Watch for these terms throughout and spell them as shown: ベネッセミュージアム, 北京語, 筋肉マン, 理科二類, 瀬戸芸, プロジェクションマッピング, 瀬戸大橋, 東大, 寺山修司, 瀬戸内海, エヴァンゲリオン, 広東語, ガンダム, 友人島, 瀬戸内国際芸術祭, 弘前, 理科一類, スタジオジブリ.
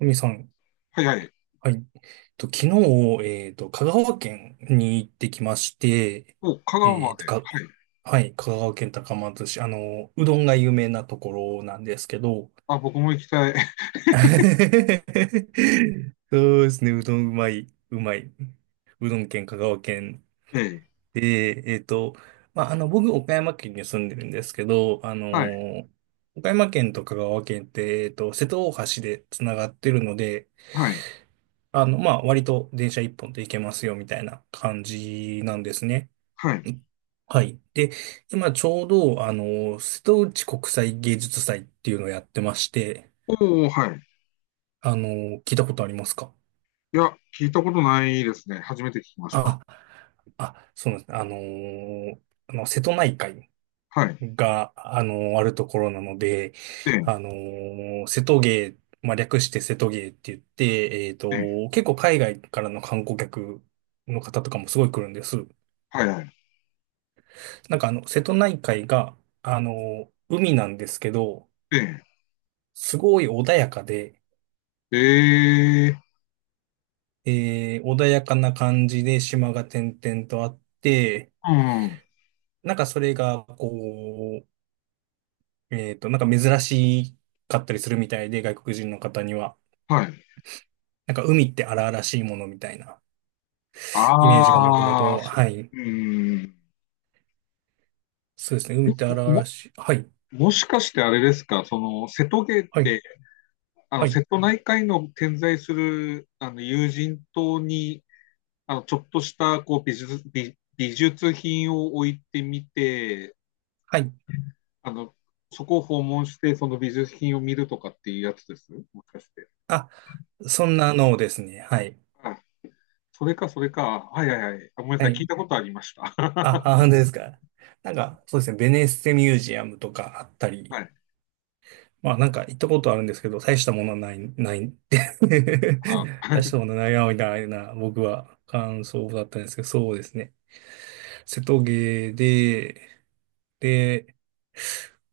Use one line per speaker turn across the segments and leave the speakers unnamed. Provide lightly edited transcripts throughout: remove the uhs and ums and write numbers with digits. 神さん、
はいはい。
はい。と、昨日、香川県に行ってきまして、
お、香川
え
ま
っ
で。
と、か、
はい。
はい、香川県高松市、うどんが有名なところなんですけど、
あ、僕も行きたい。
そうですね、うどんうまい、うまい。うどん県、香川県
ええ。
で、まあ、僕、岡山県に住んでるんですけど、
はい。
岡山県と香川県って、瀬戸大橋でつながってるので、
はい。
まあ、割と電車一本で行けますよ、みたいな感じなんですね。
はい。
はい。で、今ちょうど、瀬戸内国際芸術祭っていうのをやってまして、
おお、はい。
あの、聞いたことありますか？
いや、聞いたことないですね。初めて聞きました。
あ、あ、そうなんです。瀬戸内海
はい。
が、あるところなので、
ええ、
瀬戸芸、まあ、略して瀬戸芸って言って、
ええ、
結構海外からの観光客の方とかもすごい来るんです。
はいはい。
なんか瀬戸内海が、海なんですけど、
え
すごい穏やかで、
え、ええ、
穏やかな感じで島が点々とあって、
うん、
なんかそれが、こう、なんか珍しかったりするみたいで、外国人の方には。
はい。
なんか海って荒々しいものみたいなイメージがもとも
ああ、
と、
そ
はい。
うん。
そうですね。
あ
海
れ
って荒々
も、
しい。はい。
もしかしてあれですか？その、瀬戸芸っ
はい。
て、あ
は
の、
い。
瀬戸内海の点在する、あの、友人島にあの、ちょっとした、こう、美術、美、美術品を置いてみて、
はい。
あの、そこを訪問して、その美術品を見るとかっていうやつです。もしかして。
あ、そんなのをですね。はい。
あ、それか、それか。はいはいはい。あ、ごめんな
は
さい。聞
い。
いたことありました。
あ、あ、本当ですか。なんか、そうですね、ベネッセミュージアムとかあった
は
り、
い。
まあなんか行ったことあるんですけど、大したものはない、ないって
あ、
大し たものないな、みたいな、僕は感想だったんですけど、そうですね。瀬戸芸で、で、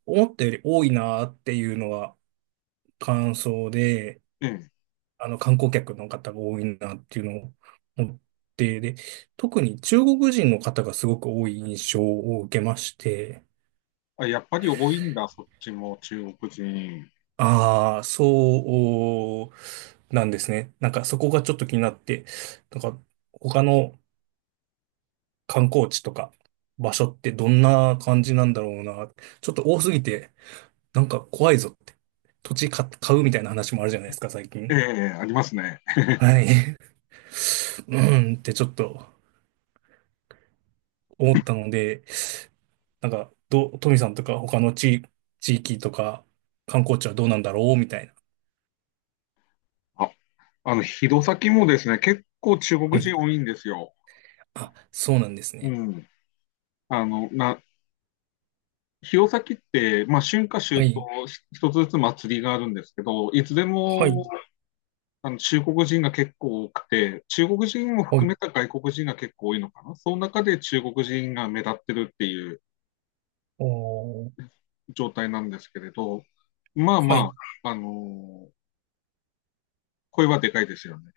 思ったより多いなっていうのは感想で、
ええ。
観光客の方が多いなっていうのを思って、で、特に中国人の方がすごく多い印象を受けまして、
あ、やっぱり多いんだ、そっちも、中国人。
ああ、そうなんですね。なんかそこがちょっと気になって、なんか他の観光地とか場所ってどんな感じなんだろうな。ちょっと多すぎて、なんか怖いぞって。土地買うみたいな話もあるじゃないですか、最
え
近。
え、ありますね。
はい。うんってちょっと思ったので、なんか、トミさんとか他の地域とか観光地はどうなんだろうみたいな。
あ、あの、弘前もですね、結構中
は
国
い。
人多いんですよ。
あ、そうなんです
う
ね。
ん。あの、な、弘前って、まあ、春夏
は
秋
い。
冬、し一つずつ祭りがあるんですけど、いつで
は
も
い。
あの中国人が結構多くて、中国人も
は
含
い。
めた外国人が結構多いのかな。その中で中国人が目立ってるっていう
おー、
状態なんですけれど、まあ
はい。
まあ、あの声はでかいですよね。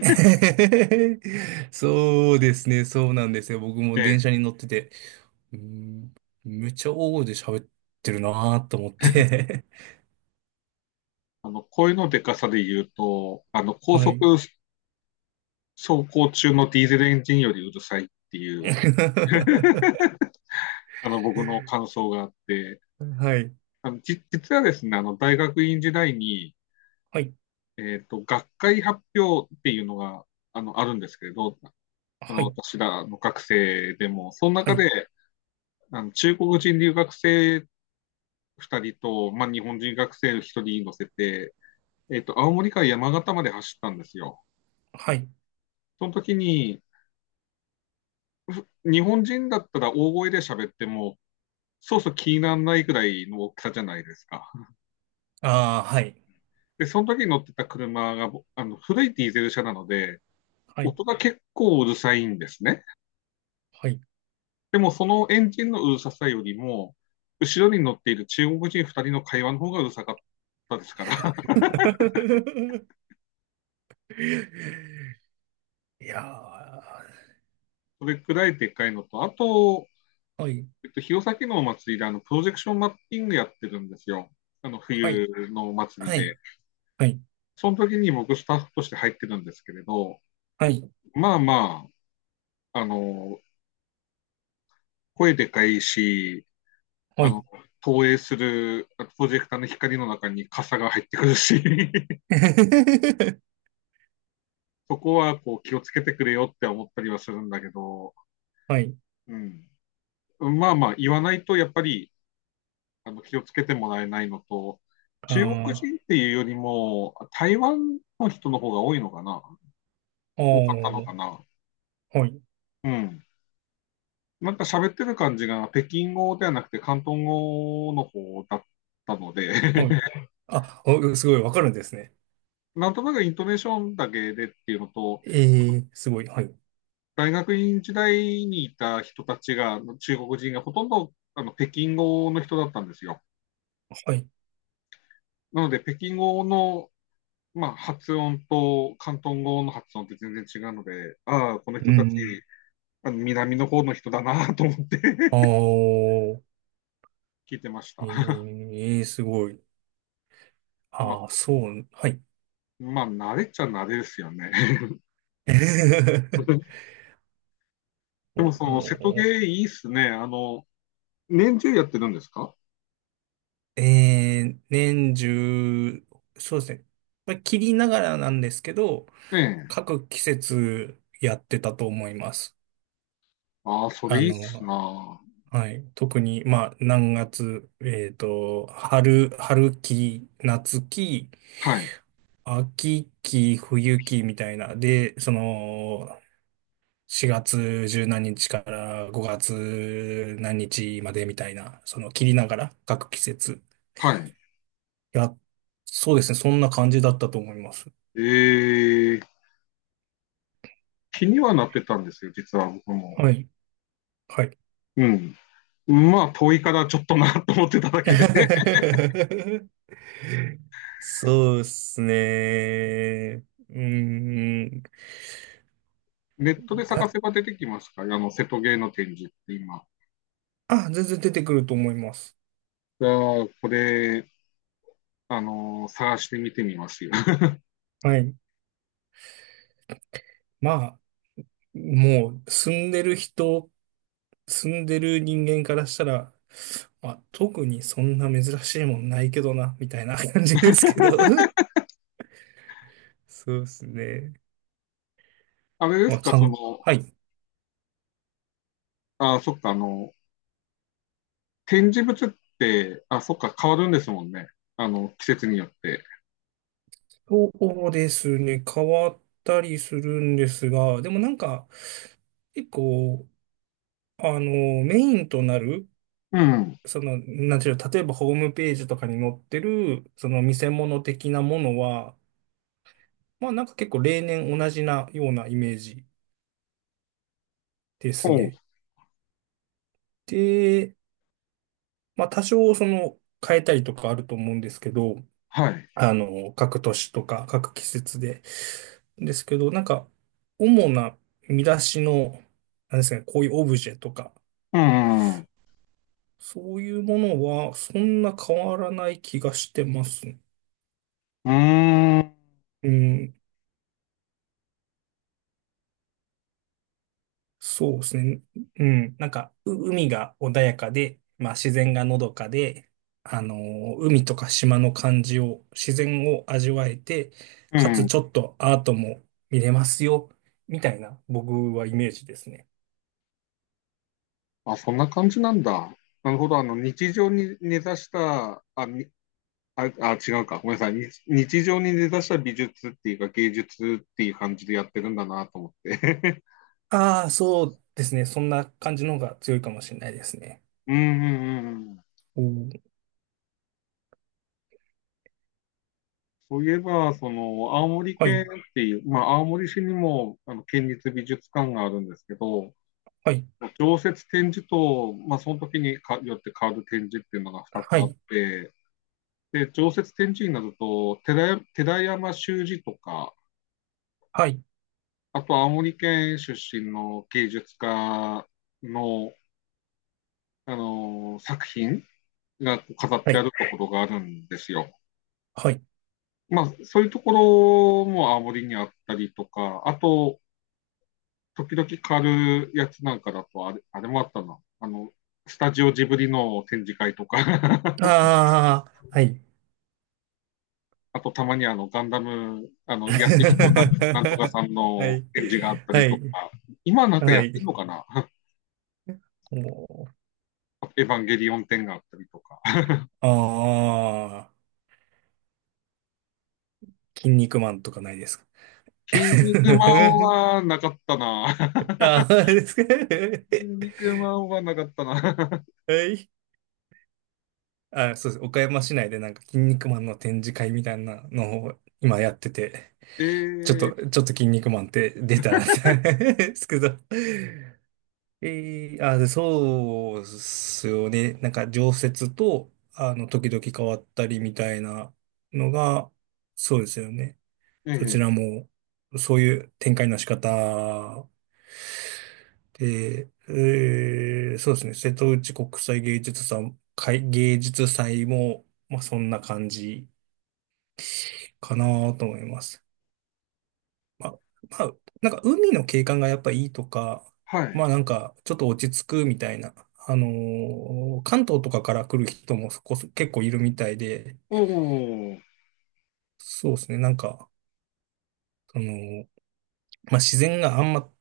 そうですね、そうなんですよ。僕も
え
電
え、
車に乗ってて、うーん、めっちゃ大声で喋ってるなーと思って。
あの声のでかさで言うと、あの 高
はい。
速走行中のディーゼルエンジンよりうるさいっていう、あの僕の感想があって、
はい。
あの、じ、実はですね、あの、大学院時代に、
はい。
学会発表っていうのが、あの、あるんですけれど、あ
は
の、
い。
私らの学生でも、その
は
中
い。
で、あの、中国人留学生2人と、まあ、日本人学生1人乗せて、青森から山形まで走ったんですよ。
はい。
その時に、ふ日本人だったら大声で喋っても、そうそう気にならないくらいの大きさじゃないですか。
ああ、はい。
で、その時に乗ってた車が、ぼあの、古いディーゼル車なので、
はい。
音が結構うるさいんですね。
はい。
でもそのエンジンのうるささよりも、後ろに乗っている中国人2人の会話の方がうるさかったですから、
いやー、
それくらいでっかいのと、あと、
はい。
弘前のお祭りであのプロジェクションマッピングやってるんですよ。あの
はい。
冬のお祭り
はい。
で。
はい。
その時に僕スタッフとして入ってるんですけれど、
はい。
まあまあ、あの、声でかいし、
は
あ
い。
の、投影するプロジェクターの光の中に傘が入ってくるし、そこはこう気をつけてくれよって思ったりはするんだけど、
はい。
うん、まあまあ言わないとやっぱりあの気をつけてもらえないのと、中国
ああ、
人っていうよりも台湾の人の方が多いのかな、
お
多かったのか
ー、
な。
はい。
うん。なんか喋ってる感じが北京語ではなくて広東語の方だったので
はい。あ、お、すごいわかるんですね。
なんとなくイントネーションだけでっていうのと、
ええ、すごい。はい。
大学院時代にいた人たちが、中国人がほとんどあの北京語の人だったんですよ。
はい。
なので、北京語の、まあ、発音と広東語の発音って全然違うので、ああ、この
う
人たち、
ん。
あの南の方の人だなと思って
あ ー、
聞いてました。
ええ、すごい。
ま
あー、
あ、
そう、はい。
まあ、慣れっちゃ慣れですよね。でも、その、瀬
お
戸芸いいっすね。あの、年中やってるんですか？
え年中、そうですね。まあ、切りながらなんですけど、
ええ。
各季節やってたと思います。
ああ、そ
あ
れいいっす
の、
な。
はい。特に、まあ、何月、春期、夏期、
はい。
秋期、冬期みたいな。で、その、4月十何日から5月何日までみたいな、その切りながら各季節。
はい。
いや、そうですね。そんな感じだったと思います。
ええ、気にはなってたんですよ、実は僕も。
はい。はい。
うん。まあ、遠いからちょっとなと思ってただけで、
そうですね。うーん。
ネットで探
だ、
せば出てきますか？あの、瀬戸芸の展示って今。
あ、全然出てくると思います。
じゃあ、これ、あの、探してみてみますよ。
はい。まあ、もう住んでる人間からしたら、まあ、特にそんな珍しいもんないけどな、みたいな感じですけど。そうですね。
あれで
ま
す
あ、
か、その、
はい。
あ、そっか、あの、展示物って、あ、そっか、変わるんですもんね。あの、季節によって。
そうですね。変わったりするんですが、でもなんか、結構、あの、メインとなる、
うん。
なんていうの、例えばホームページとかに載ってる、その見せ物的なものは、まあなんか結構例年同じなようなイメージで
お
す
う、
ね。でまあ、多少その変えたりとかあると思うんですけど、
はい。
各年とか各季節で。ですけど、なんか、主な見出しの、なんですかね、こういうオブジェとか、
うん、うん、
そういうものはそんな変わらない気がしてます。
うーん、
うん。そうですね。うん。なんか、海が穏やかで、まあ自然がのどかで、海とか島の感じを、自然を味わえて、
う
かつ
ん。
ちょっとアートも見れますよ、みたいな僕はイメージですね。
あ、そんな感じなんだ。なるほど。あの、日常に根ざした、あ、あ、あ、違うか。ごめんなさい。に日常に出だした美術っていうか芸術っていう感じでやってるんだなと思って。
ああ、そうですね。そんな感じの方が強いかもしれないですね。
うんうんうんうん。
おー、
そういえば、その、青森
は
県っ
い、
ていう、まあ、青森市にも、あの、県立美術館があるんですけど、
はい、
常設展示と、まあ、その時にかよって変わる展示っていうのが2つ
は
あっ
い、
て、で、常設展示になると、寺、寺山修司とか、
はい、
あと青森県出身の芸術家の、あの、作品が飾っ
は
てあ
い、
るところがあるんですよ。
はい。
まあ、そういうところも青森にあったりとか、あと、時々狩るやつなんかだと、あれ、あれもあったな。あの、スタジオジブリの展示会とか
ああ、はい。
あとたまにあのガンダム、あ の、安井子なんなんとか
は
さんの
い、
展示があった
は
りと
い、
か、今なんか
は
やってん
い。
のかな
おー、
エヴァンゲリオン展があったりとか。
ああ、筋肉マンとかないですか？
筋肉マ ンはなかったな。
ああ、ですか？
筋肉マンはなかったな。
はい。あ、そうです。岡山市内でなんか筋肉マンの展示会みたいなのを今やってて、
え
ちょ
ー、
っと筋肉マンって出たんですけど。あ、でそうっすよね。なんか常設と、時々変わったりみたいなのが、そうですよね。
え
そち
ー、
らも、そういう展開の仕方で、そうですね、瀬戸内国際芸術祭、会芸術祭も、まあそんな感じかなと思います。まあ、まあ、なんか海の景観がやっぱいいとか、
は
まあ
い。
なんかちょっと落ち着くみたいな、関東とかから来る人もそこそ結構いるみたいで、
おお、
そうですね、なんか、その、まあ自然があんま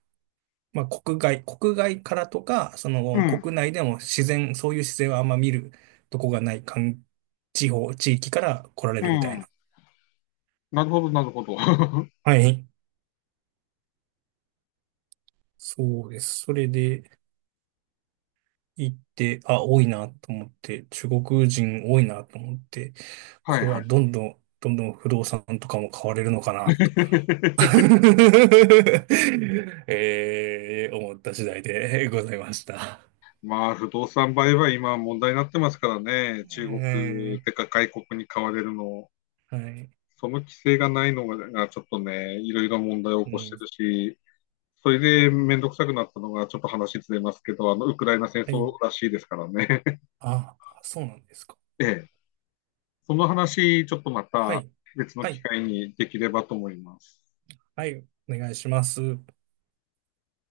国外、国外からとか、そ
う
の
ん、
国内でも自然、そういう自然はあんま見るとこがない地域から来られ
う
るみたい
ん。
な。
なるほど、なるほど。は
はい。そうです。それで行って、あ、多いなと思って、中国人多いなと思って、
い
これ
は
は
い。
どんどん、どんどん不動産とかも買われるのかなと 思った次第でございました。
まあ、不動産売買、今問題になってますからね、
え
中国て
ー
か外国に買われるの、
はい。
その規制がないのがちょっとね、いろいろ問題を
う
起こして
ん。
るし、それで面倒くさくなったのが、ちょっと話ずれますけど、あのウクライナ戦
は
争
い。
らしいですからね。
あ、そうなんですか。
え
お、
え、その話、ちょっとま
は
た
い。
別の
は
機
い。
会にできればと思います。
はい。お願いします。